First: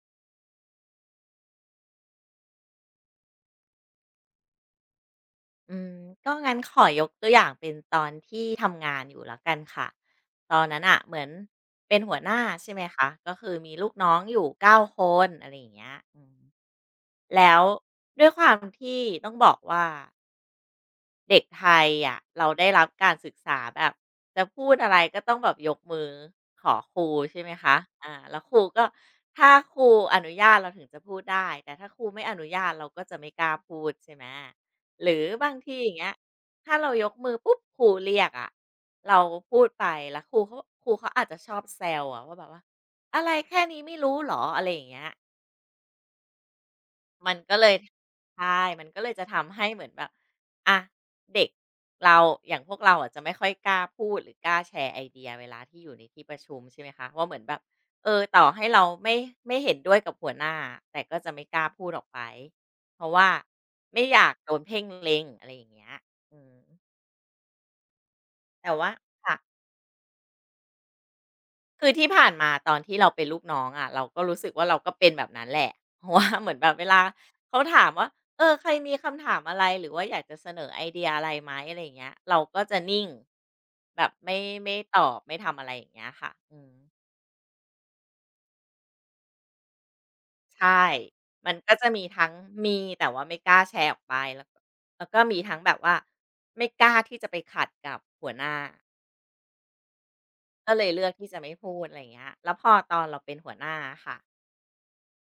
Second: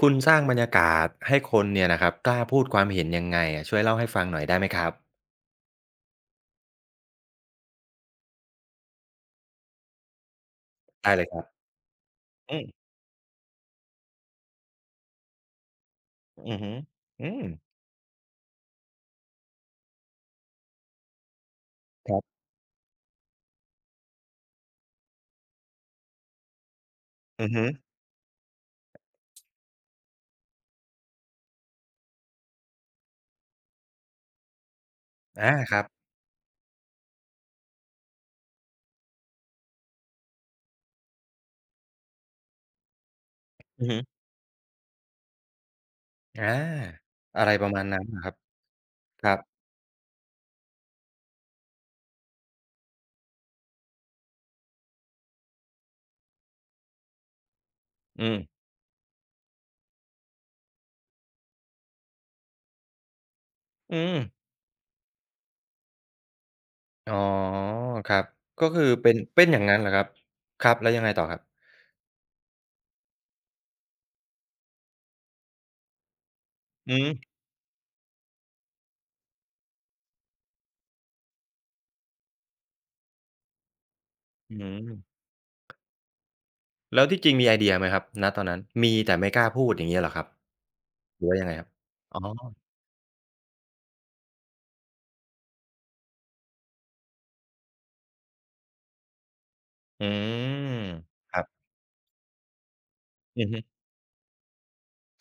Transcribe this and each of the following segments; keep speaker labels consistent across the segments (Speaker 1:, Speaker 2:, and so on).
Speaker 1: คุณสร้างบรรยากาศให้คนเนี่ยนะครับกล้าพูดความเห็นยังไงอะช่วยเล่าให้ฟังหน่อยได้ไหมครับ
Speaker 2: อืมก็งั้นขอยกตัวอย่างเป็นตอนที่ทำงานอยู่แล้วกันค่ะตอนนั้น
Speaker 1: ได้
Speaker 2: เหมื
Speaker 1: เล
Speaker 2: อน
Speaker 1: ยครับ
Speaker 2: เป็นหัวหน้า
Speaker 1: อื
Speaker 2: ใช่ไหม
Speaker 1: ม
Speaker 2: คะก็คือมีลูกน้องอยู่9คนอะไรอย่างเงี้ย
Speaker 1: อือฮึอืม
Speaker 2: แล้วด้วยความที่ต้องบอกว่า เด็กไทย
Speaker 1: ครับ
Speaker 2: เราได้รับการศึกษาแบบจะพูดอะไรก็ต้องแบบยกมือขอครูใช่
Speaker 1: อื
Speaker 2: ไหม
Speaker 1: อฮึ
Speaker 2: คะแล้วครูก็ถ้าครูอนุญาตเราถึงจะพูดได้แต่ถ้าครูไม่อนุญาตเราก็จะไม่กล้าพูดใช่ไหมหรือบา
Speaker 1: อา
Speaker 2: ง
Speaker 1: ค
Speaker 2: ที
Speaker 1: รับ
Speaker 2: อย่างเงี้ยถ้าเรายกมือปุ๊บครูเรียกอะเราพูดไปแล้วครูเขาอาจจะชอบแซวอะว่าแบบว่าอะไรแค่นี้
Speaker 1: อือ
Speaker 2: ไม่
Speaker 1: ฮึ
Speaker 2: รู้หรออะไรอย่างเงี้ย
Speaker 1: อา
Speaker 2: มัน
Speaker 1: อะไร
Speaker 2: ก็
Speaker 1: ป
Speaker 2: เล
Speaker 1: ระ
Speaker 2: ย
Speaker 1: มาณนั้นเหรอครับ
Speaker 2: ใช่มันก็เลย
Speaker 1: ค
Speaker 2: จะ
Speaker 1: รับ
Speaker 2: ทำให้เหมือนแบบอะเด็กเราอย่างพวกเราอะจะไม่ค่อยกล้าพูดหรือกล้าแชร์ไอเดียเวลาที่อยู่ในที่ประชุมใช่ไหมคะว่าเหมือนแบบเออ
Speaker 1: อืม
Speaker 2: ต่อให้เราไม่เห็นด้วยกับหัวหน้าแต่ก็จะไม่กล้าพูดออกไปเพราะว่าไม่
Speaker 1: อืม
Speaker 2: อยากโดนเพ่งเล็งอะไรอย่างเงี้ยอืม
Speaker 1: อ๋อครับก็
Speaker 2: แต่
Speaker 1: คือ
Speaker 2: ว่า
Speaker 1: เป็น
Speaker 2: ค่ะ
Speaker 1: เป็นอย่างงั้นเหรอครับครับแล้วยังไงต่อครับ
Speaker 2: คือที่ผ่านมาตอนที่เราเป็นลูกน้องอะะเราก็รู้สึกว่าเราก็เป็นแบบนั้นแหละ เพราะว่าเหมือนแบบเว
Speaker 1: อื
Speaker 2: ลา
Speaker 1: ม
Speaker 2: เขาถามว่าเออใครมีคำถามอะไรหรือว่าอยากจะเสนอไอเดียอะไรไหมอะไรอย่างเงี้ยเราก็จะนิ่งแบบไม่
Speaker 1: อื
Speaker 2: ไม่ตอบ
Speaker 1: ม
Speaker 2: ไม่ทำอะไรอย่างเงี้ยค่ะ
Speaker 1: แล้วที่จริงมีไอเดียไหมครับณตอนนั้นมีแต่ไม่กล้าพูดอย่างเงี้ยเหรอครับ
Speaker 2: ใช่
Speaker 1: หรือว่ายังไง
Speaker 2: มัน
Speaker 1: ครับ
Speaker 2: ก็จะมี
Speaker 1: อ๋อ
Speaker 2: ทั้งมีแต่ว่าไม่กล้าแชร์ออกไปแล้วก็มีทั้งแบบว่าไม่กล้าที่จะไปขัดกับหัวหน้า
Speaker 1: อื
Speaker 2: ก็เล
Speaker 1: ม
Speaker 2: ยเลือกที่
Speaker 1: ค
Speaker 2: จะ
Speaker 1: รับ
Speaker 2: ไม่พูดอะไรเงี้ยแล้วพอตอนเราเป็น
Speaker 1: อือ
Speaker 2: หัว
Speaker 1: ฮึ
Speaker 2: หน้าค่ะ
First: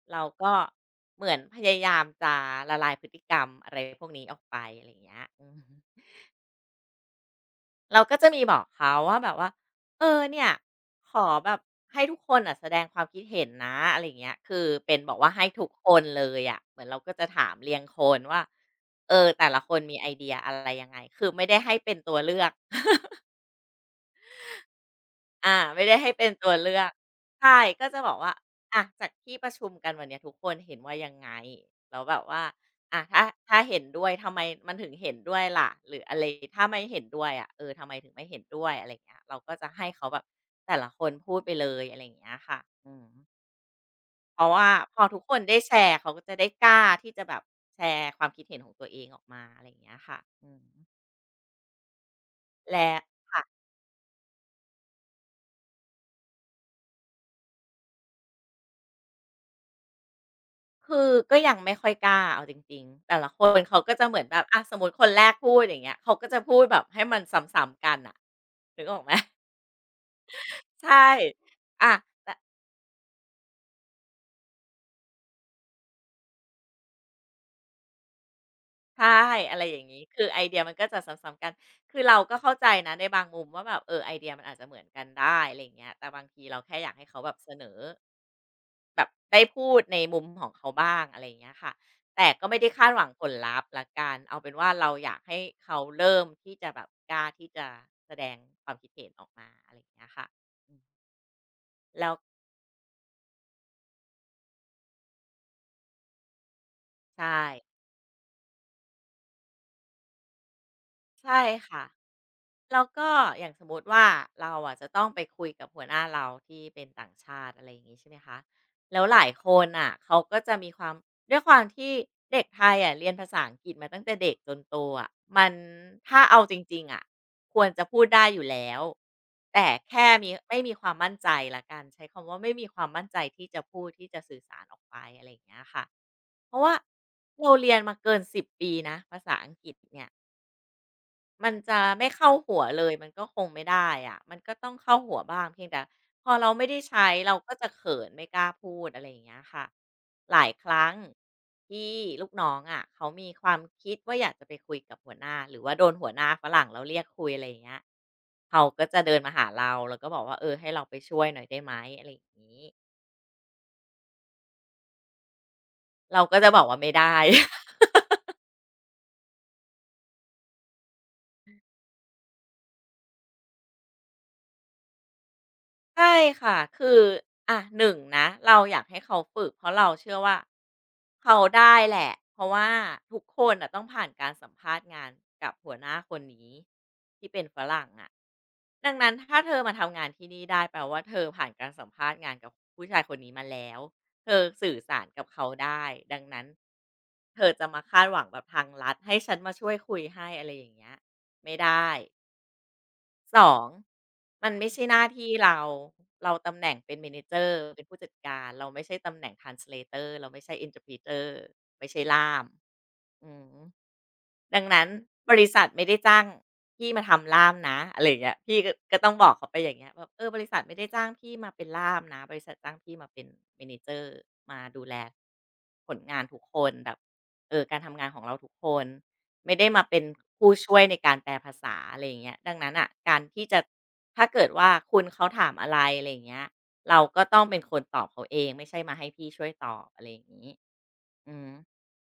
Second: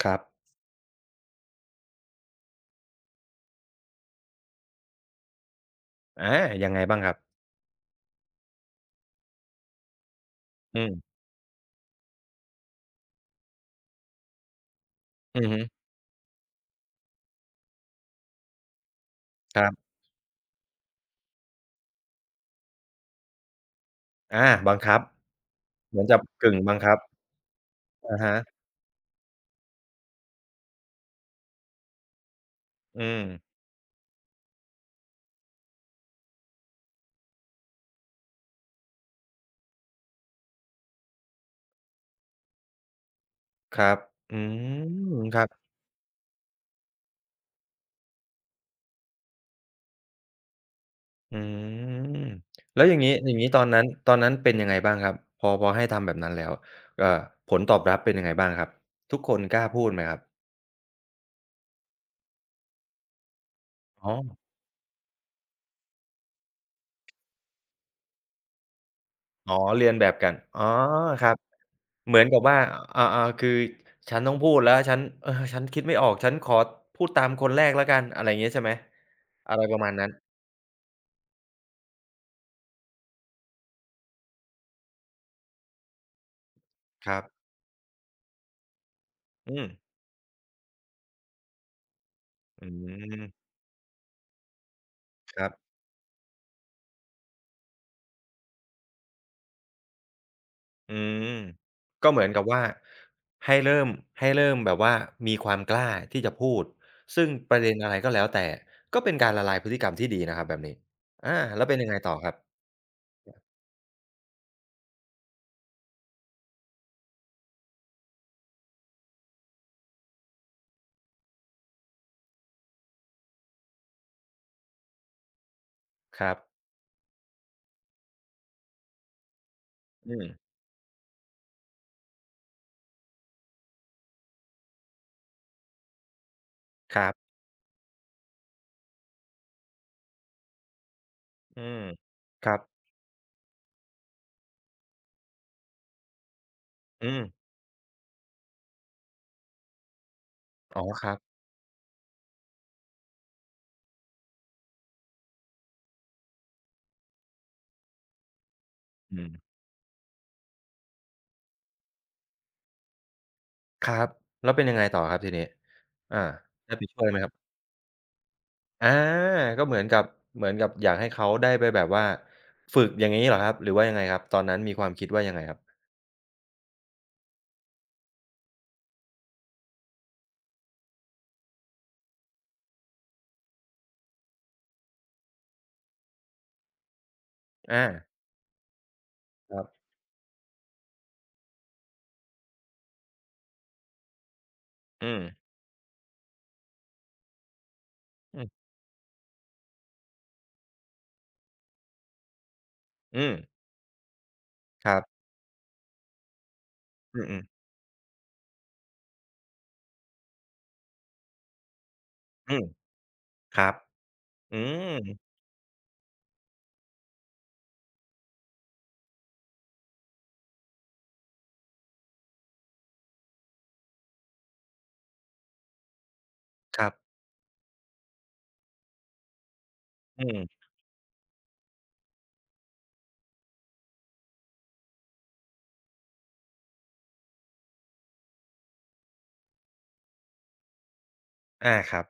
Speaker 1: ครั
Speaker 2: เรา
Speaker 1: บ
Speaker 2: ก็เหมือนพยายามจะละลายพฤติกรรมอะไรพวกนี้ออกไปอะไรอย่างเงี้ย
Speaker 1: อายังไงบ้างครับ
Speaker 2: เราก็จะมีบอกเขาว่าแบบว่าเออเนี่ย
Speaker 1: อื
Speaker 2: ข
Speaker 1: ม
Speaker 2: อแบบให้ทุกคนอะแสดงความคิดเห็นนะอะไรอย่างเงี้ยคือเป็นบอกว่า
Speaker 1: อื
Speaker 2: ให้
Speaker 1: อฮึ
Speaker 2: ทุกคนเลยอะเหมือนเราก็จะถามเรียงคนว่าเออแต่
Speaker 1: ค
Speaker 2: ละ
Speaker 1: รั
Speaker 2: คน
Speaker 1: บ
Speaker 2: มีไอเดียอะไรยังไงคือไม่ได้ให้เป็นตัวเลือก
Speaker 1: อาบังคับ
Speaker 2: ไม่
Speaker 1: เห
Speaker 2: ได้
Speaker 1: มือน
Speaker 2: ให้
Speaker 1: กับ
Speaker 2: เป็นตัว
Speaker 1: กึ่งบั
Speaker 2: เลื
Speaker 1: ง
Speaker 2: อก
Speaker 1: คับ
Speaker 2: ใช่ก็จะบอก
Speaker 1: อะ
Speaker 2: ว่า
Speaker 1: ฮะ
Speaker 2: จากที่ประชุมกันวันเนี้ยทุกคนเห็นว่ายังไงแล้วแบบว่าอะ
Speaker 1: อืม
Speaker 2: ถ้าเห็นด้วยทำไมมันถึงเห็นด้วยล่ะหรืออะไรถ้าไม่เห็นด้วยอะเออทำไมถึงไม่เห็นด้วยอะไรอย่างเงี้ยเราก็จะให้เขาแบบแต่ละคนพูดไปเลยอะไรอย่างเงี้ยค่ะอืม
Speaker 1: ครับอื
Speaker 2: เพราะว่าพอ
Speaker 1: ม
Speaker 2: ทุกค
Speaker 1: ค
Speaker 2: น
Speaker 1: รับ
Speaker 2: ได้แชร์เขาก็จะได้กล้าที่จะแบบแชร์ความคิดเห็นของตัวเองออกมาอะไรอย่างเงี้ยค่ะ
Speaker 1: อืมแล้ว
Speaker 2: และ
Speaker 1: อย่างงี้อย่าง
Speaker 2: ค่ะ
Speaker 1: งี้ตอนนั้นเป็นยังไงบ้างครับพอพอให้ทำแบบนั้นแล้วเอ่อผลตอบรับเป็นยังไงบ้างครับทุกคนกล้าพูดไหมครับ
Speaker 2: คือก็ยังไม่ค่อยกล้าเอาจริงๆแต่ละคนเขาก็จะ
Speaker 1: อ๋อ
Speaker 2: เหมือนแบบอะสมมุติคนแรกพูดอย่างเงี้ยเขาก็จะพูดแบบให้มันซ้ำๆกันอ่ะนึกออกไหม
Speaker 1: อ๋อเรียนแบบกันอ๋อ
Speaker 2: ใช่
Speaker 1: ครับ
Speaker 2: อะ
Speaker 1: เหมือน
Speaker 2: แต่
Speaker 1: กับว่าอาๆคือฉันต้องพูดแล้วฉันฉันคิดไม่ออกฉันขอพูดตามคนแรกแล้วกันอะไรอย่างงี้ใช่ไหม
Speaker 2: ใช่
Speaker 1: อะ
Speaker 2: อะ
Speaker 1: ไร
Speaker 2: ไร
Speaker 1: ป
Speaker 2: อ
Speaker 1: ระ
Speaker 2: ย่าง
Speaker 1: มาณ
Speaker 2: นี้
Speaker 1: นั้น
Speaker 2: คือไอเดียมันก็จะซ้ำๆกันคือเราก็เข้าใจนะในบางมุมว่าแบบเออไอเดียมันอาจจะเหมือนกันได้อะไรอย่างเงี้ยแต่บางทีเราแค่อยากให้
Speaker 1: ค
Speaker 2: เขา
Speaker 1: รับ
Speaker 2: แบบเสนอ แบบได้
Speaker 1: อืม
Speaker 2: พูดในมุมของเขาบ้างอะไรอย่างเงี้ยค่ะแต่ก็ไม่
Speaker 1: อื
Speaker 2: ได้คาดหวังผล
Speaker 1: ม
Speaker 2: ลัพธ์ละกันเอาเป็นว่าเราอยาก
Speaker 1: ค
Speaker 2: ให้
Speaker 1: รับ
Speaker 2: เขาเริ่มที่จะแบบกล้าที่จะแสดงความคิดเห็นออกมาอะไรอย่างเงี้ยค่ะอืม
Speaker 1: อืมก็
Speaker 2: แล้ว
Speaker 1: เหมือนกับว่าให้เริ่มให้เริ่มแบบว่ามีความกล้าที่จะพูดซึ่ง
Speaker 2: ใช่
Speaker 1: ประเด็นอะไรก็แล้วแต่ก็เป็นการละลายพฤติกรรมที่ดีนะครับแบบนี้อา
Speaker 2: ใช่
Speaker 1: แล้วเป็น
Speaker 2: ค่ะ
Speaker 1: ยังไงต่อครับ
Speaker 2: แล้วก็อย่างสมมติว่าเราอะจะต้องไปคุยกับหัวหน้าเราที่เป็นต่างชาติอะไรอย่างงี้ใช่ไหมคะแล้วหลายคนอ่ะเขาก็จะมีความด้วยความที่เด็กไทยอะเรียนภาษาอังกฤษมาตั้งแต่เด็กจนโตอะมันถ้า
Speaker 1: ครับ
Speaker 2: เอาจริงๆอะควรจะพูดได้อยู่แล้วแต่แค่
Speaker 1: อืม
Speaker 2: มีไม่มีความมั่นใจละกันใช้คำว่าไม่มีความมั่นใจที่จะพูดที่จะสื่อสารออกไปอะไรอย่างเงี้ยค่ะเพราะว่า
Speaker 1: ครับ
Speaker 2: เราเรียนมาเกิน10ปีนะภาษาอังกฤษเนี่ย มัน
Speaker 1: อื
Speaker 2: จะ
Speaker 1: ม
Speaker 2: ไม่เข้า
Speaker 1: ครั
Speaker 2: หัวเล
Speaker 1: บ
Speaker 2: ยมันก็คงไม่ได้อะ มันก็ต้องเข้าหัวบ้างเพียงแต่พอเราไม่ได้ใช้
Speaker 1: อืม
Speaker 2: เราก็จะเขินไม่กล้าพูดอะไรอย่างเงี้ยค่ะหลายค
Speaker 1: อ๋อ
Speaker 2: รั้ง
Speaker 1: ครับ
Speaker 2: ที่ลูกน้องอะเขามีความคิดว่าอยากจะไปคุยกับหัวหน้าหรือว่าโดนหัวหน้าฝรั่งเราเรียกคุยอะไรอย่างเงี้ยเขาก็จะเดิน
Speaker 1: อื
Speaker 2: มาหา
Speaker 1: ม
Speaker 2: เราแล้วก็บอกว่าเออให้เราไปช่วยหน่อยได้ไหมอะไรอย่างงี้
Speaker 1: ครับแล้วเป็นยังไงต่อครับทีนี้อา
Speaker 2: เราก็จะบอก
Speaker 1: ได้
Speaker 2: ว่า
Speaker 1: ไป
Speaker 2: ไม่
Speaker 1: ช่วยไห
Speaker 2: ได้
Speaker 1: มครับอาก็เหมือนกับอยากให้เขาได้ไปแบบว่าฝึกอย่างงี้เหรอครับหรือว่ายังไงครับตอนนั้นมีความคิดว่ายังไงครับ
Speaker 2: ใช่ค่ะคืออ่ะหนงนะเราอยากให้เขาฝึกเพราะเราเชื่อว่าเขาได้แหละเพราะว่าทุกคนอ่ะต้องผ่านการสัมภาษณ์งานกับหัวหน้าคนนี้ที่เป็นฝ
Speaker 1: อา
Speaker 2: รั่งอะดังนั้นถ้าเธ
Speaker 1: ค
Speaker 2: อ
Speaker 1: รับ
Speaker 2: มาทำงานที่นี่ได้แปลว่าเธอผ่านการสัมภาษณ์งานกับผู้ชายคนนี้มาแล้วเธอสื่อสาร
Speaker 1: อืม
Speaker 2: กับเขาได้ดังนั้นเธอจะมาคาดหวังแบ
Speaker 1: อือ
Speaker 2: บทางลัดให้ฉันมาช่วยคุยให้อะไรอย่างเงี้ยไม่ได้
Speaker 1: อืม
Speaker 2: สอง มันไม่ใช่
Speaker 1: ค
Speaker 2: ห
Speaker 1: รั
Speaker 2: น้า
Speaker 1: บ
Speaker 2: ที่เรา เราตำแหน่งเป็น
Speaker 1: อืม
Speaker 2: Manager
Speaker 1: ๆ
Speaker 2: เป็นผู้จัดการ เราไม่ใช่ตำแหน่ง translator เราไม่ใช่ interpreter ไม่ใช่ล่าม
Speaker 1: อืม
Speaker 2: อืม
Speaker 1: ครับอื
Speaker 2: ดังนั้
Speaker 1: ม
Speaker 2: นบริษัทไม่ได้จ้างพี่มาทำล่ามนะอะไรอย่างเงี้ยพี่ก็ต้องบอกเขาไปอย่างเงี้ยแบบเออบริษัทไม่ได้จ้างพี่มาเป็นล่ามนะบริษัทจ้างพี่มาเป็น m นเ a อร์มาดูแลผลงานทุกคน
Speaker 1: ครั
Speaker 2: แบ
Speaker 1: บ
Speaker 2: บเออการทำงานของเราทุกคนไม่ได้มาเป็น
Speaker 1: อื
Speaker 2: ผู้
Speaker 1: ม
Speaker 2: ช่วยในการแปลภาษาอะไรอย่างเงี้ยดังนั้นอ่ะการที่จะถ้าเกิดว่าคุณเขาถามอะไรอะไรอย่างเงี้ยเราก็ต้องเป็นคนตอบเขาเองไม่ใช่มาให้พี่ช่วยตอบอะไรอย่างงี้อืม
Speaker 1: อาครับ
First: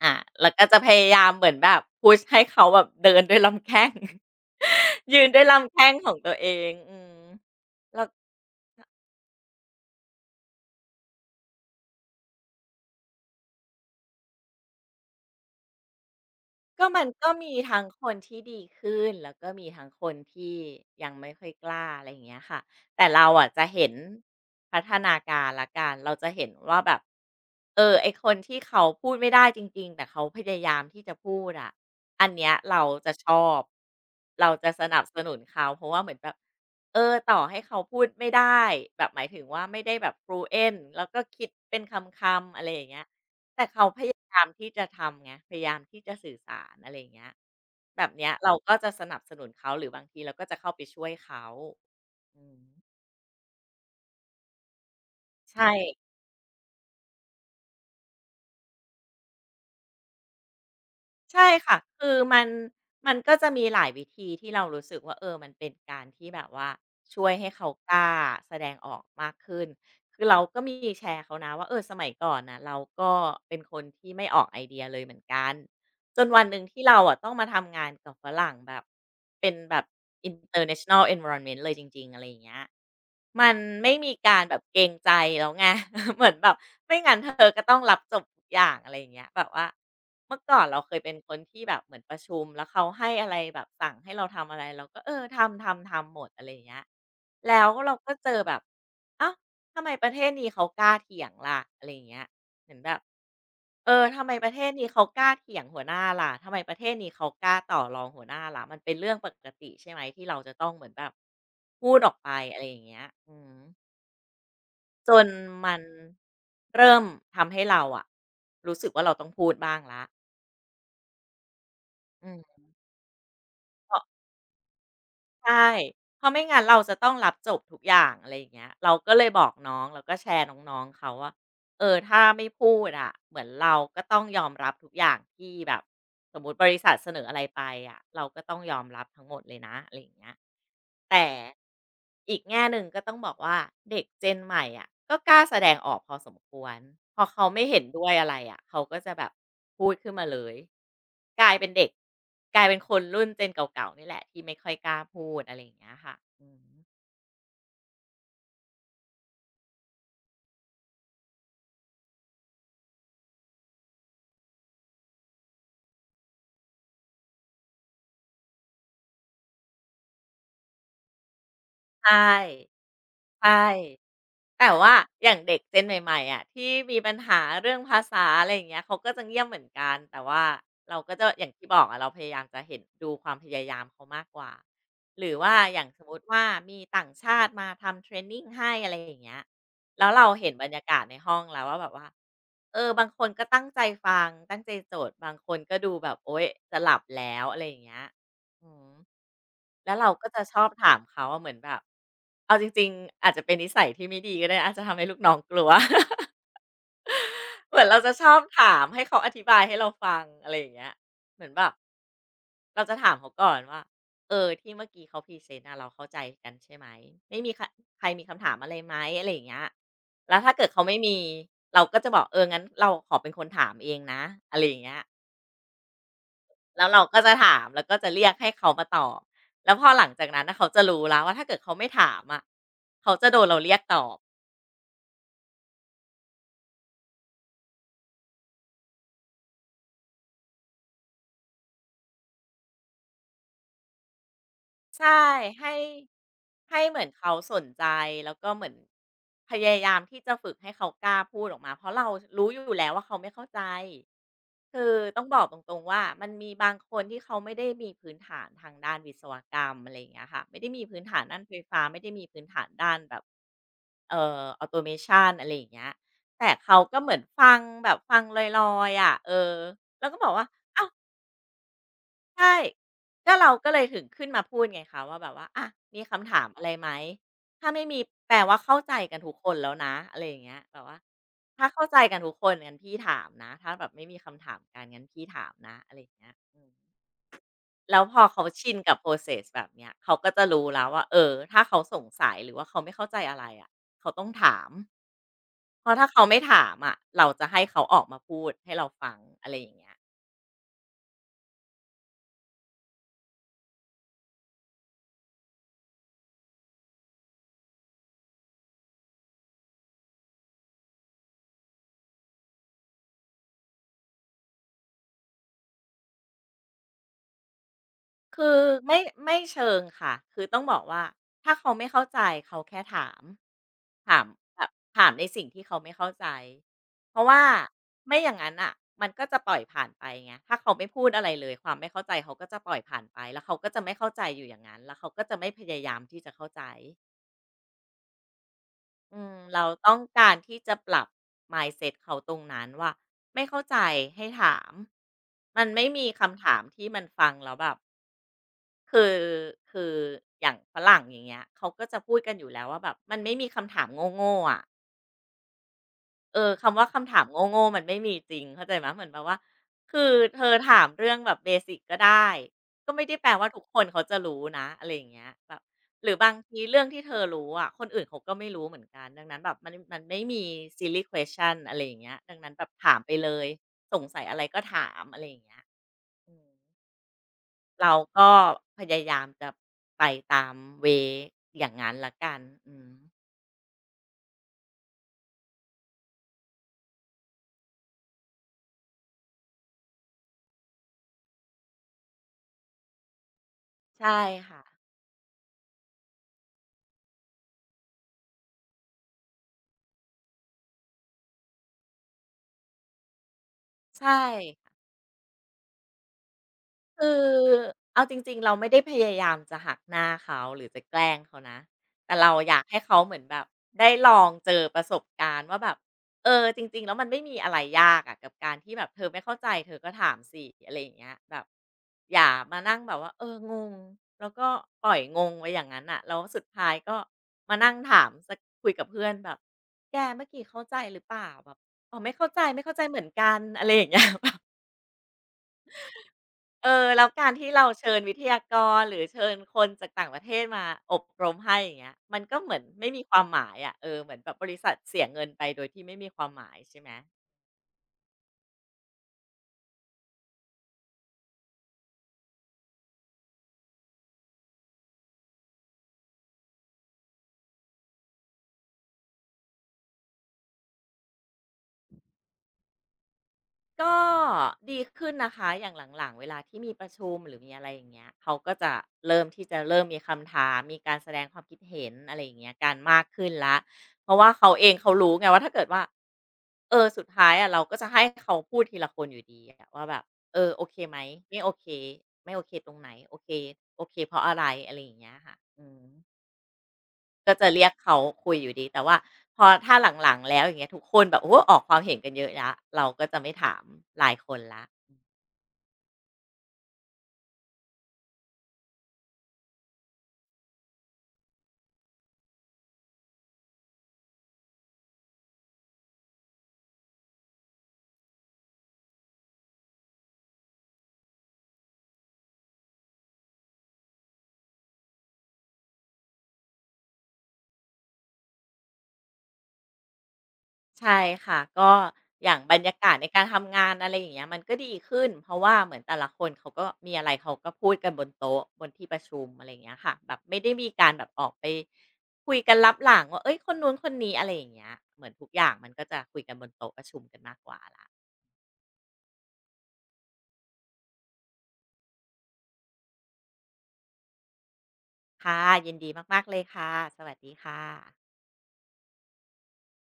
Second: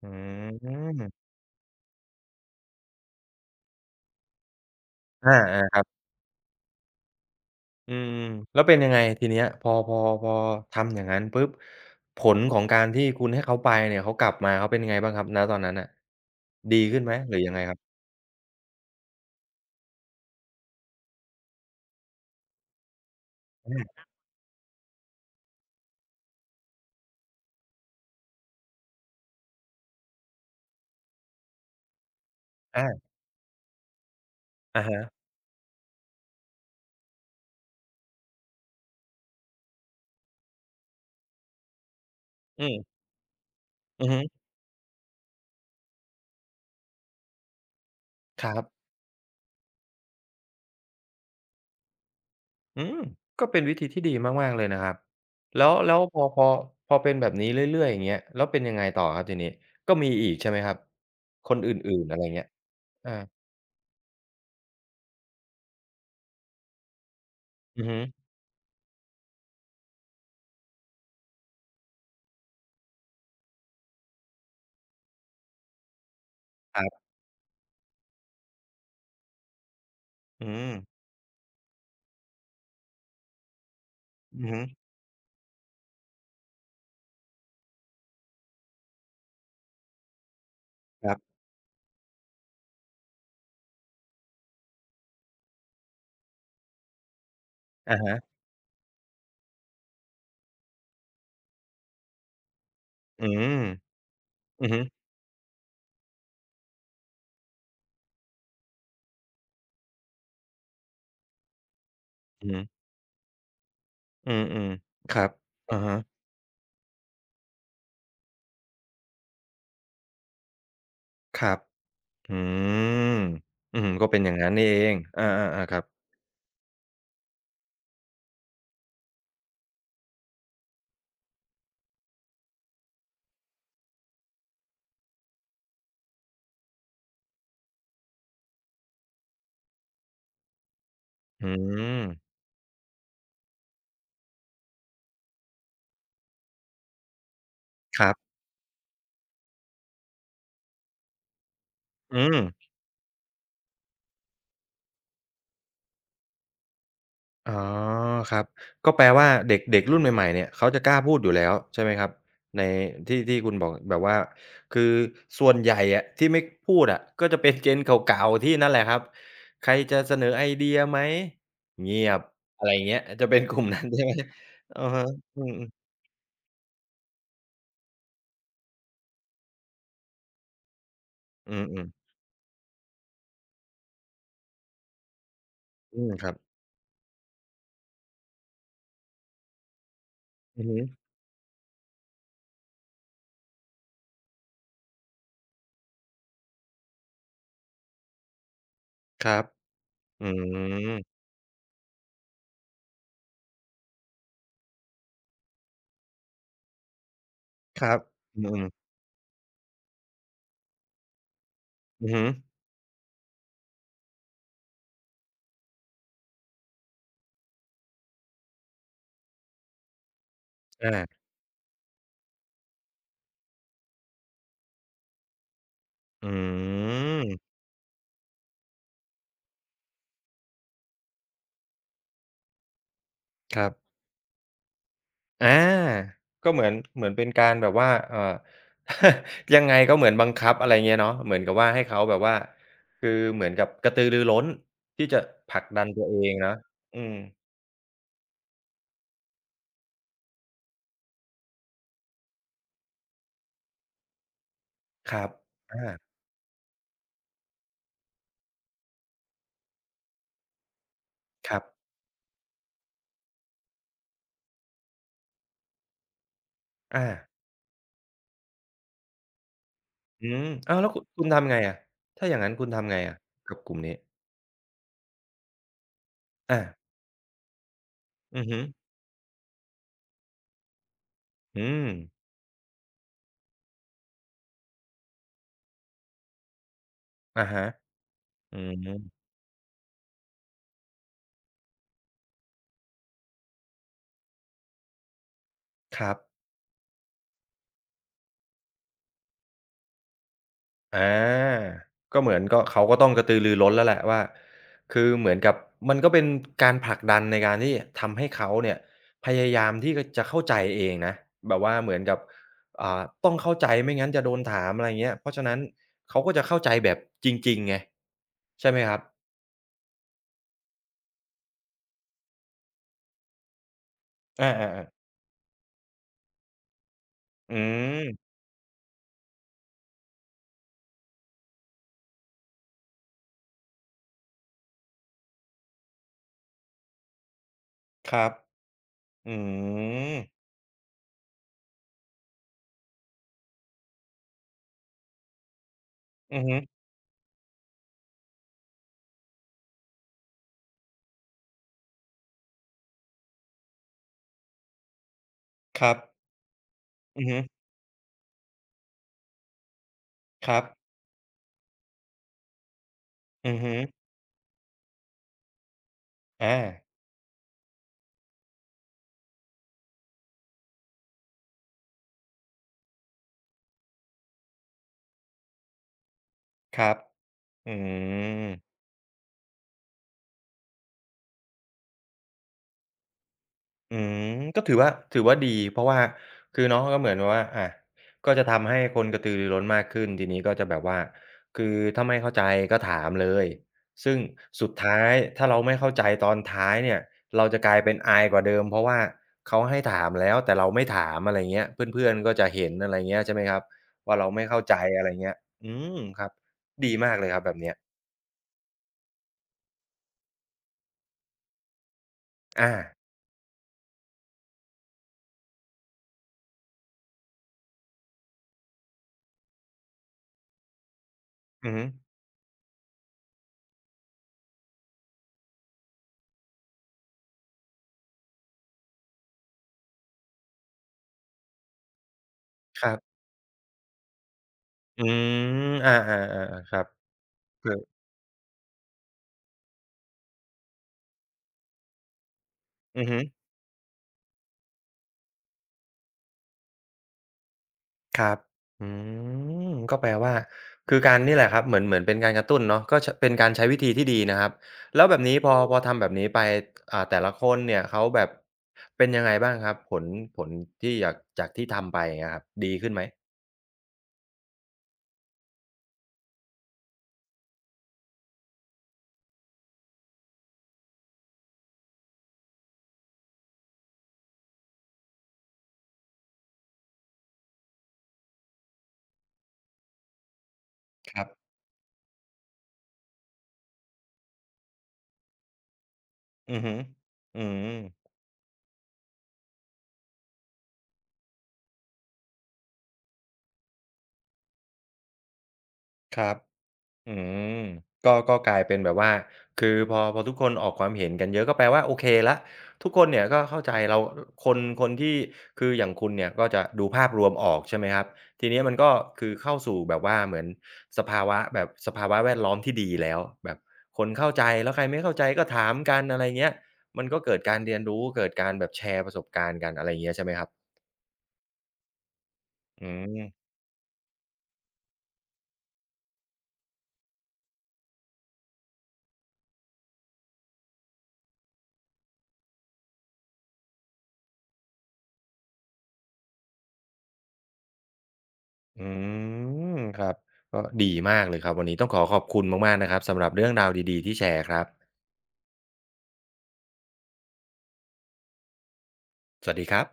Speaker 1: อื
Speaker 2: อ่าแล้วก็จะพยายา
Speaker 1: ม
Speaker 2: มเหมือนแบบพุชให้เขาแบบเดินด้วยลำแข้ง ยืน
Speaker 1: อา
Speaker 2: ด้วยลำ
Speaker 1: ๆครั
Speaker 2: แข้ง
Speaker 1: บ
Speaker 2: ของตัวเองอืม
Speaker 1: อื
Speaker 2: แล้ว
Speaker 1: มแล้วเป็นยังไงทีเนี้ยพอพอพอทำอย่างงั้นปุ๊บผลของการที่คุณให้เขาไปเนี่ยเขากลับมาเขาเป็นยังไงบ้างครับณตอนนั้นน่ะดี
Speaker 2: ก็
Speaker 1: ขึ้
Speaker 2: มั
Speaker 1: น
Speaker 2: น
Speaker 1: ไหม
Speaker 2: ก็
Speaker 1: หรือยั
Speaker 2: มี
Speaker 1: งไงครั
Speaker 2: ทั้ง
Speaker 1: บ
Speaker 2: คนที่ดีขึ้นแล้วก็มีทั้งคนที่ยังไม่ค่อยกล้าอะไรอย่างเงี้ยค่ะแต่เราอะจะ
Speaker 1: อ
Speaker 2: เห็น
Speaker 1: า
Speaker 2: พัฒนาการละกันเราจะเห็นว่าแบบเออไอ้คนที่เขาพูดไม่ได้จริงๆแต่เขาพยายามที่จะพูดอะอันเนี้ยเรา
Speaker 1: อา
Speaker 2: จะชอบเราจะส
Speaker 1: อะ
Speaker 2: นับ
Speaker 1: ฮะ
Speaker 2: สนุนเขาเพราะว่าเหมือนแบบเออต่อให้เขาพูดไม่ได้แบบหมายถึงว่าไม่ได้แบบ fluent แล้วก็คิดเป็นคำๆ
Speaker 1: อื
Speaker 2: อะไรอย่าง
Speaker 1: ม
Speaker 2: เงี้ย แต่เขาพ
Speaker 1: อือ
Speaker 2: ยา
Speaker 1: ฮึ
Speaker 2: ยามที่จะทำไงพยายามที่จะสื่อสารอะไรอย่างเงี้ยแบบเนี้ย
Speaker 1: ค
Speaker 2: เรา
Speaker 1: รับ
Speaker 2: ก็จะสนับสนุนเขาหรือบางทีเราก็จะเข้าไปช่วยเขาอืม
Speaker 1: อืมก็เป็นวิธีที่ดีมากๆเลยนะครับแล้
Speaker 2: ใช่
Speaker 1: วแล้วพอพอพอเป็นแบบนี้เรื่อยๆอย่างเงี้ยแล้วเป็นยังไงต่อครับทีนี้ก็มีอีกใช่ไหมครับค
Speaker 2: ใช่
Speaker 1: นอ
Speaker 2: ค่ะ
Speaker 1: ื่นๆ
Speaker 2: คื
Speaker 1: อะ
Speaker 2: อ
Speaker 1: ไร
Speaker 2: มั
Speaker 1: เงี้ย
Speaker 2: น
Speaker 1: อา
Speaker 2: มันก็จะมีหลายวิธีที่เรารู้สึกว่าเออมันเป็นการที่แบบว่าช่วยให้เขา
Speaker 1: อือ
Speaker 2: ก
Speaker 1: ฮึ
Speaker 2: ล้าแสดงออกมากขึ้นคือเราก็มีแชร์เขานะว่าเออสมัยก่อนน่ะเราก็เป็นคนที่ไม่ออกไอเดียเลยเหมือนกัน จนวันหนึ่ง
Speaker 1: ค
Speaker 2: ที่เรา
Speaker 1: รับ
Speaker 2: อะต้องมาทำงานกับฝรั่งแบบเป็นแบบ
Speaker 1: อืม
Speaker 2: international environment เลยจริงๆอะไรอย่างเงี้ยมันไม่มีการ
Speaker 1: อือ
Speaker 2: แบ
Speaker 1: ฮึ
Speaker 2: บเกรงใจแล้วไง เหมือนแบบไม่งั้นเธอก็ต้องรับจบทุกอย่างอะไรอย่างเงี้ยแบบว่าเมื่อก่อนเราเคย
Speaker 1: ค
Speaker 2: เป็
Speaker 1: รั
Speaker 2: นค
Speaker 1: บ
Speaker 2: นที่แบบเหมือนประชุมแล้วเขาให้อะไรแบบสั่งให้เราทำอะไรเราก็เออทำทำทำหมดอะไรอย่างเงี้ยแล้วเรา
Speaker 1: อะ
Speaker 2: ก็เจ
Speaker 1: ฮะ
Speaker 2: อแบบเอ้าวทำไมประเทศนี้เขากล้าเถียงล่ะอะไรอย่างเงี้ย เหมือนแบบ
Speaker 1: อืม
Speaker 2: เออทำไมประเท
Speaker 1: อื
Speaker 2: ศ
Speaker 1: อฮึ
Speaker 2: นี้เขากล้าเถียงหัวหน้าล่ะทำไมประเทศนี้เขากล้าต่อรองหัวหน้าล่ะมันเป็นเรื่องปกติใช่ไหมที่เราจะต้องเหมือนแบบพูดออกไป
Speaker 1: อือ
Speaker 2: อะ
Speaker 1: ฮึ
Speaker 2: ไรอย่างเงี้ยอืม
Speaker 1: อืม
Speaker 2: จ
Speaker 1: ๆครั
Speaker 2: น
Speaker 1: บ
Speaker 2: มั
Speaker 1: อะ
Speaker 2: น
Speaker 1: ฮะ
Speaker 2: เริ่มทำให้เราอะรู้สึกว่าเราต้องพูดบ้างแล้ว
Speaker 1: ครับ
Speaker 2: อื
Speaker 1: อื
Speaker 2: ม
Speaker 1: มอืม
Speaker 2: เพราะ
Speaker 1: ก็เป็นอย่างงั้นนี่เองอาๆ
Speaker 2: ใช่
Speaker 1: ๆครับ
Speaker 2: เพราะไม่งั้นเราจะต้องรับจบทุกอย่างอะไรอย่างเงี้ยเราก็เลยบอกน้องแล้วก็แชร์น้องๆเขาว่า เออถ้าไม่พูดอะเหมือนเราก็ต้องยอมรับทุกอย่างที่แบบสมมติบริษัทเสนออะไรไปอะเราก็ต้องยอมรับทั้งหมดเลยนะอะไรอย่างเงี้ยแต่
Speaker 1: อืม
Speaker 2: อีกแง่หนึ่งก็ต้องบอกว่าเด็ก g e นใหม่อะก็กล้าแสดงออกพอสมควรพอเขาไม่เห็น
Speaker 1: ค
Speaker 2: ด้ว
Speaker 1: รั
Speaker 2: ย
Speaker 1: บ
Speaker 2: อะไรอะเขาก็จะแบบพูดขึ้นมาเลยกลายเป็นเด็ก
Speaker 1: อืม
Speaker 2: กลายเป็นคนรุ่นเ e n เก่าๆนี่แหละที่ไม่ค่อยกล้าพูดอะไรอย่างเงี้ยค่ะอืม
Speaker 1: อ๋อครับก็แปลว่าเด็กเด็กรุ่นใหม่ๆเนี่ยเขาจะกล้าพูดอยู่แล้วใช่ไหมครับในที่ที่คุณบอกแบบว่าคือส่วนใหญ่อะที่ไม่พูดอะก็จะเป็นเจนเก่าๆที่นั่นแหละครับใครจะเสนอไอเดียไหมเงีย
Speaker 2: ใช่
Speaker 1: บอะไรอย่างเงี้ยจะเป็น
Speaker 2: ใช
Speaker 1: กลุ่มนั้นใช่
Speaker 2: ่
Speaker 1: ไหม
Speaker 2: แต่
Speaker 1: อะ
Speaker 2: ว่า
Speaker 1: ฮะ
Speaker 2: อย่าง
Speaker 1: อืม
Speaker 2: เด็กเ e น
Speaker 1: ๆ
Speaker 2: ใหม่ๆอะที่มีปัญหาเรื่องภาษาอะไรอย่างเงี้ยเขาก็จะเงียบเหมือนกันแต่ว่าเราก็จะอย่าง
Speaker 1: อื
Speaker 2: ที่บอก
Speaker 1: ม
Speaker 2: อะเรา
Speaker 1: ๆ
Speaker 2: พยายามจะเห็นดูความพยายามเขามากกว่าหรือว่าอย่างส
Speaker 1: อื
Speaker 2: ม
Speaker 1: ม
Speaker 2: มุ
Speaker 1: ค
Speaker 2: ติ
Speaker 1: รับ
Speaker 2: ว่ามีต่างชาติมาทำเทรนนิงให้อะไรอย่างเงี้ยแล้วเราเห็น
Speaker 1: อื
Speaker 2: บร
Speaker 1: อ
Speaker 2: ร
Speaker 1: ฮึ
Speaker 2: ยากาศในห้องแล้วว่าแบบว่าเออบางคนก็ตั้งใจฟังตั้งใจโจทย์บางคนก็ดูแบบโอ๊ยจะหลับแล้วอะไรอย่างเงี้ยอือฮึ
Speaker 1: ครับ
Speaker 2: แล้วเรา
Speaker 1: อื
Speaker 2: ก็จะชอบถาม
Speaker 1: ม
Speaker 2: เขาอะเหมือนแบบเอาจริงๆอาจจะเป็นนิสัยที่ไม่ดีก็ได้อาจจะทำให้ลูกน้องกลัว เห
Speaker 1: ค
Speaker 2: มือน
Speaker 1: รั
Speaker 2: เรา
Speaker 1: บ
Speaker 2: จะชอ
Speaker 1: อื
Speaker 2: บ
Speaker 1: ม
Speaker 2: ถาม
Speaker 1: ๆ
Speaker 2: ให้เขาอธิบายให้เราฟังอะไรอย่างเงี้ยเหมือนแบบ
Speaker 1: อือฮึ
Speaker 2: เราจะถามเขาก่อนว่าเออที่เมื่อกี้เขาพรีเซนต์อะเราเข้าใจกันใช่ไหมไม่มีใครใครมีคำถามอะไรไหมอะไรอย่างเงี้ยแล้วถ้าเกิดเขาไม่
Speaker 1: อา
Speaker 2: มีเราก็จะบอกเอองั้นเราขอเป็นคนถามเองนะอะไรอย่างเงี้ย
Speaker 1: อื
Speaker 2: แล้วเราก็จะ
Speaker 1: ม
Speaker 2: ถามแล้วก็จะเรียกให้เขามาตอบแล้วพอหลังจากนั้นน่ะเขาจะรู้แล้วว่าถ้าเกิดเขาไม่ถามอะเขาจะโดน
Speaker 1: ค
Speaker 2: เรา
Speaker 1: รั
Speaker 2: เรี
Speaker 1: บ
Speaker 2: ยกตอบ
Speaker 1: อาก็เหมือนเป็นการแบบว่า ยังไงก็เหมือนบังคับอะไรเงี้ยเนาะเหมือนกับว่าให้เขาแบบว่าคือเหมือนกับกระตือรือร้นที่
Speaker 2: ใช่
Speaker 1: จะผลัก
Speaker 2: ให้
Speaker 1: ดันตัวเองเนาะ
Speaker 2: ให้เห
Speaker 1: อื
Speaker 2: มือน
Speaker 1: ม
Speaker 2: เขาสนใจแล้วก็เหมือนพยายามที่จะฝึกให้เขากล้าพูดออกมาเพราะเรารู้อยู่แล้วว่าเขาไม่เข้าใจ คือ
Speaker 1: ค
Speaker 2: ต้อ
Speaker 1: รั
Speaker 2: ง
Speaker 1: บ
Speaker 2: บอกตรง
Speaker 1: อา
Speaker 2: ๆว่ามันมีบางคนที่เขาไม่ได้มีพื้นฐานทางด้านวิศวกรรมอะไรอย่างเงี้ยค่ะไม่ได้มีพื้นฐานด้าน
Speaker 1: ค
Speaker 2: ไฟ
Speaker 1: รับ
Speaker 2: ฟ้าไม่ได้มีพื้นฐานด้านแบบautomation อโตเมชันอะไรอย่างเงี้ยแต่เขาก็
Speaker 1: อา
Speaker 2: เหมือนฟังแบบฟังลอยๆอะเออแล้วก็บ
Speaker 1: อื
Speaker 2: อกว่า
Speaker 1: มอ้าว
Speaker 2: อ้า
Speaker 1: แล้วคุณทำไงอะถ้าอย่างงั้
Speaker 2: ใช่
Speaker 1: นคุณทำไงอะ
Speaker 2: ก็เรา
Speaker 1: กับ
Speaker 2: ก็
Speaker 1: กลุ่
Speaker 2: เล
Speaker 1: ม
Speaker 2: ย
Speaker 1: นี้
Speaker 2: ถึงขึ้นมาพูดไงคะว่าแบบว่าอะมีคำถาม
Speaker 1: อา
Speaker 2: อะไรไหมถ้าไม่มีแปล
Speaker 1: อือ
Speaker 2: ว่า
Speaker 1: ฮึ
Speaker 2: เข้าใจกันทุกคนแล้วนะอะไรอย่างเงี้ยแบบว่าถ้า
Speaker 1: อื
Speaker 2: เข้า
Speaker 1: ม
Speaker 2: ใจกันทุกคนงั้นพี่ถามนะถ้าแบบไม่มีคำถามกันงั้นพี่ถามนะอะไรอย่างเงี้ยอืม
Speaker 1: อะฮะ
Speaker 2: แล้วพอเขา
Speaker 1: อื
Speaker 2: ชินกับ
Speaker 1: ม
Speaker 2: process แบบเนี้ยเขาก็จะรู้แล้วว่าเออถ้าเขาสงสัยหรือว่าเขาไม่เข้าใจอะไรอะเขาต้องถามเพราะ
Speaker 1: ค
Speaker 2: ถ้า
Speaker 1: รับ
Speaker 2: เขาไม่ถามอะเราจะให้เขาออกมาพูดให้เราฟังอะไรอย่างเงี้ย
Speaker 1: อาก็เหมือนก็เขาก็ต้องกระตือรือร้นแล้วแหละว่าคือเหมือนกับมันก็เป็นการผลักดันในการที่ทำให้เขาเนี่ยพยายามที่จะเข้าใจเองนะแบบว่าเหมือนกับอ่าต้องเข้าใจไม่งั้นจะโดนถามอะไรเงี้ยเพราะฉะนั้นเขาก็จะเข้าใจแบบจริงๆไง
Speaker 2: คือ
Speaker 1: ใช่ไหมครั
Speaker 2: ไม่
Speaker 1: บ
Speaker 2: ไม่เชิงค่ะคือต้องบอกว่าถ้าเขาไม่เข้าใจเขาแค่ถามถาม
Speaker 1: อา
Speaker 2: แบบ
Speaker 1: ๆๆ
Speaker 2: ถามในสิ่งที่เขาไม่เข้าใจเพราะว่า
Speaker 1: อื
Speaker 2: ไม่
Speaker 1: ม
Speaker 2: อย่างนั้นอ่ะมันก็จะปล่อยผ่านไปไงถ้าเขาไม่พูดอะไรเลยความไม่เข้าใจเขาก็จะปล่อยผ่านไปแล้วเขาก็จะไม่เข้าใจอยู่อย่างนั้นแล้วเขาก็จะไม่พยายามที่จะเข้าใจ
Speaker 1: ครับ
Speaker 2: อื
Speaker 1: อื
Speaker 2: มเราต้อง
Speaker 1: ม
Speaker 2: การที่จะปรับ mindset เขาตรงนั้นว่าไม่เข้าใจให้ถามมันไม่มี
Speaker 1: อื
Speaker 2: คำ
Speaker 1: อ
Speaker 2: ถา
Speaker 1: ฮึ
Speaker 2: มที่มันฟังแล้วแบบคือคืออย่างฝรั่งอย่างเงี้ยเขาก็จะพูดกันอยู่แล้วว่าแบบมันไม่มีคำถามโง่ๆอ่ะ
Speaker 1: ครับ
Speaker 2: เออคำว่าคำถา
Speaker 1: อื
Speaker 2: ม
Speaker 1: อฮึ
Speaker 2: โง่ๆมันไม่มีจริงเข้าใจไหมเหมือนแบบว่าคือเธ
Speaker 1: ค
Speaker 2: อ
Speaker 1: รับ
Speaker 2: ถามเรื่องแบบเบสิกก็ได้ก็ไม่ได้แปลว่า
Speaker 1: อือ
Speaker 2: ทุก
Speaker 1: ฮึ
Speaker 2: คนเขาจะรู้นะอะไรอย่างเงี้ยแบบหรือบางทีเรื่
Speaker 1: อา
Speaker 2: องที่เธอรู้อะคนอื่นเขาก็ไม่รู้เหมือนกันดังนั้นแบบมันไม่มี silly question อะไรอย่างเงี้ยดังนั้นแบบถามไปเลยสงสัยอะไรก็ถามอะไรอย่างเงี้ยอืม
Speaker 1: ครับอื
Speaker 2: เราก็
Speaker 1: ม
Speaker 2: พยายามจะไปตามเวยอย่างนั้นละกันอืม
Speaker 1: อืมก็ถือว่าดีเพราะว่าคือเนาะก็เหมือนแบบว่าอะก็จะทำให้คนกระตือรือร้นมากขึ้นทีนี้ก็จะแบบว่าคือถ้าไม่เข้าใจก็ถามเลยซึ่
Speaker 2: ใช่
Speaker 1: ง
Speaker 2: ค่ะ
Speaker 1: สุดท้ายถ้าเราไม่เข้าใจตอนท้ายเนี่ยเราจะกลายเป็นอายกว่าเดิมเพราะว่าเขาให้ถามแล้วแต่เราไม่ถามอะไรเงี้ยเพื่อนๆก็จะเห็นอะไรเงี้ยใช่ไหมครับว่า
Speaker 2: ใช่
Speaker 1: เราไม่เข้าใจอะไรเงี้ยอืมครับดี
Speaker 2: คื
Speaker 1: มาก
Speaker 2: อ
Speaker 1: เลยครับแบบเนี้ย
Speaker 2: เอาจริงๆเราไม่ได้พยายามจะหักหน้าเขาหรือจะแกล้งเขานะแต่เราอยาก
Speaker 1: อา
Speaker 2: ให้เขาเหมือนแบบได้ลองเจอประสบการณ์ว่าแบบเออจริงๆแล้วมันไม่มีอะไรยากอะกับการที่แบบเธอไม่เข้าใจเธอก็ถามสิอะไรอย่างเงี้ยแบบ
Speaker 1: อือฮึ
Speaker 2: อย่ามานั่งแบบว่าเอองงแล้วก็ปล่อยงงไว้อย่างนั้นน่ะแล้วสุดท้ายก็มานั่งถามสคุยกับเพื่อนแบบแกเมื่อกี้เข้าใจหรือเปล่าแบบอ๋อไม่เข้าใจไม่เข้าใจ
Speaker 1: ครั
Speaker 2: เหมือน
Speaker 1: บ
Speaker 2: กันอะไรอย่างเงี้ย
Speaker 1: อืมอาๆๆ
Speaker 2: เอ
Speaker 1: ๆครั
Speaker 2: อ
Speaker 1: บ
Speaker 2: แล้วการที่เรา
Speaker 1: คือ
Speaker 2: เชิญวิทยากรหรือเชิญคนจากต่างประเทศมาอบรมให้อย่างเงี้ยมันก็เหมือนไม่มี
Speaker 1: อือ
Speaker 2: ค
Speaker 1: ฮึ
Speaker 2: วามหมายอะเออเหมือนแบบบริษัทเสียเงินไปโดยที่ไม่มีความหมายใช่ไหม
Speaker 1: ครับอืมก็แปลว่าคือการนี่แหละครับเหมือนเป็นการกระตุ้นเนาะก็ชเป็นการใช้วิธีที่ดีนะครับ แล้วแบบนี้พอพอทำแบบนี้ไป อ่าแต่ละคนเนี่ย เขาแบบเป็นยังไงบ้างครับ ผลที่อยากจากที่ทำไปอย่างเงี้ยครับ ดีขึ้นไหม
Speaker 2: ก็ดีขึ้นนะคะอย่างหลังๆเวลาที่มีประชุมหรือมีอะไรอย่างเงี้ยเขาก็จะเริ่มที่จะเริ่มมีคำถามมีการแสดงความคิดเห็นอะไรอย่างเงี้ยการมากขึ้นละเพราะว่าเขาเองเขารู้ไงว่าถ้าเกิดว่าเออสุดท้ายอะเราก็จะให้เขาพูดทีละคนอยู่ดีอะว่าแบบเออโอเคไหม
Speaker 1: ครับ
Speaker 2: ไม่โอเคไม่โอเคตรงไหนโอเคโอเคเพราะอะไรอะไรอย่างเงี้ยค่ะอืม
Speaker 1: อือฮึ
Speaker 2: ก็
Speaker 1: อื
Speaker 2: จะเรีย
Speaker 1: ม
Speaker 2: กเขาคุยอยู่ดีแต่ว่าพอถ้าหลังๆแล้วอย่างเงี้ยทุกคนแบบโอ้โฮออกความเห็นกันเยอะแล้วเราก็จะไม่ถามรายคนแล้ว
Speaker 1: ครับ อืมก็กลายเป็นแบบว่าคือพอพอทุกคนออกความเห็นกันเยอะก็แปลว่าโอเคแล้วทุกคนเนี่ยก็เข้าใจเราคนคนที่คืออย่างคุณเนี่ยก็จะดูภาพรวมออกใช่ไหมครับทีเนี้ยมันก็คือเข้าสู่แบบว่าเหมือนสภาวะแบบสภาวะแวดล้อมที่ดีแล้วแบบคนเข้าใจแล้วใครไม่เข้าใจก็ถามกันอะไรเงี้ยมันก็เกิดการเรียนรู้เกิดการแบบแชร์ประสบการณ์กันอะไรเงี้ยใช่ไหมครับ
Speaker 2: ใช่ค่ะก็อย่างบรรยา
Speaker 1: อื
Speaker 2: กาศในการ
Speaker 1: ม
Speaker 2: ทำงานอะไรอย่างเงี้ยมันก็ดีขึ้นเพราะว่าเหมือนแต่ละคนเขาก็มีอะไรเขาก็พูดกันบนโต๊ะบนที่ประชุมอะไรอย่างเงี้ยค่ะแบบไม่ได้มีการแบบออกไปคุยกันลับหลังว่าเฮ้ยคนนู้นคนนี้อะไรอย่างเงี้ยเหมือนทุกอย่างมันก็จะคุยกันบนโต๊ะประชุมกันมากกว่าแล้ว
Speaker 1: อืมครับก็ดีมากเลยครับวันนี้ต้องขอขอบคุณมากๆนะครับสำหรับเรื่องราวดีๆที่แชร์ครับ
Speaker 2: ค่ะยินดีมากๆเลยค่ะสวัสดีค่ะ
Speaker 1: สวัสดีครับ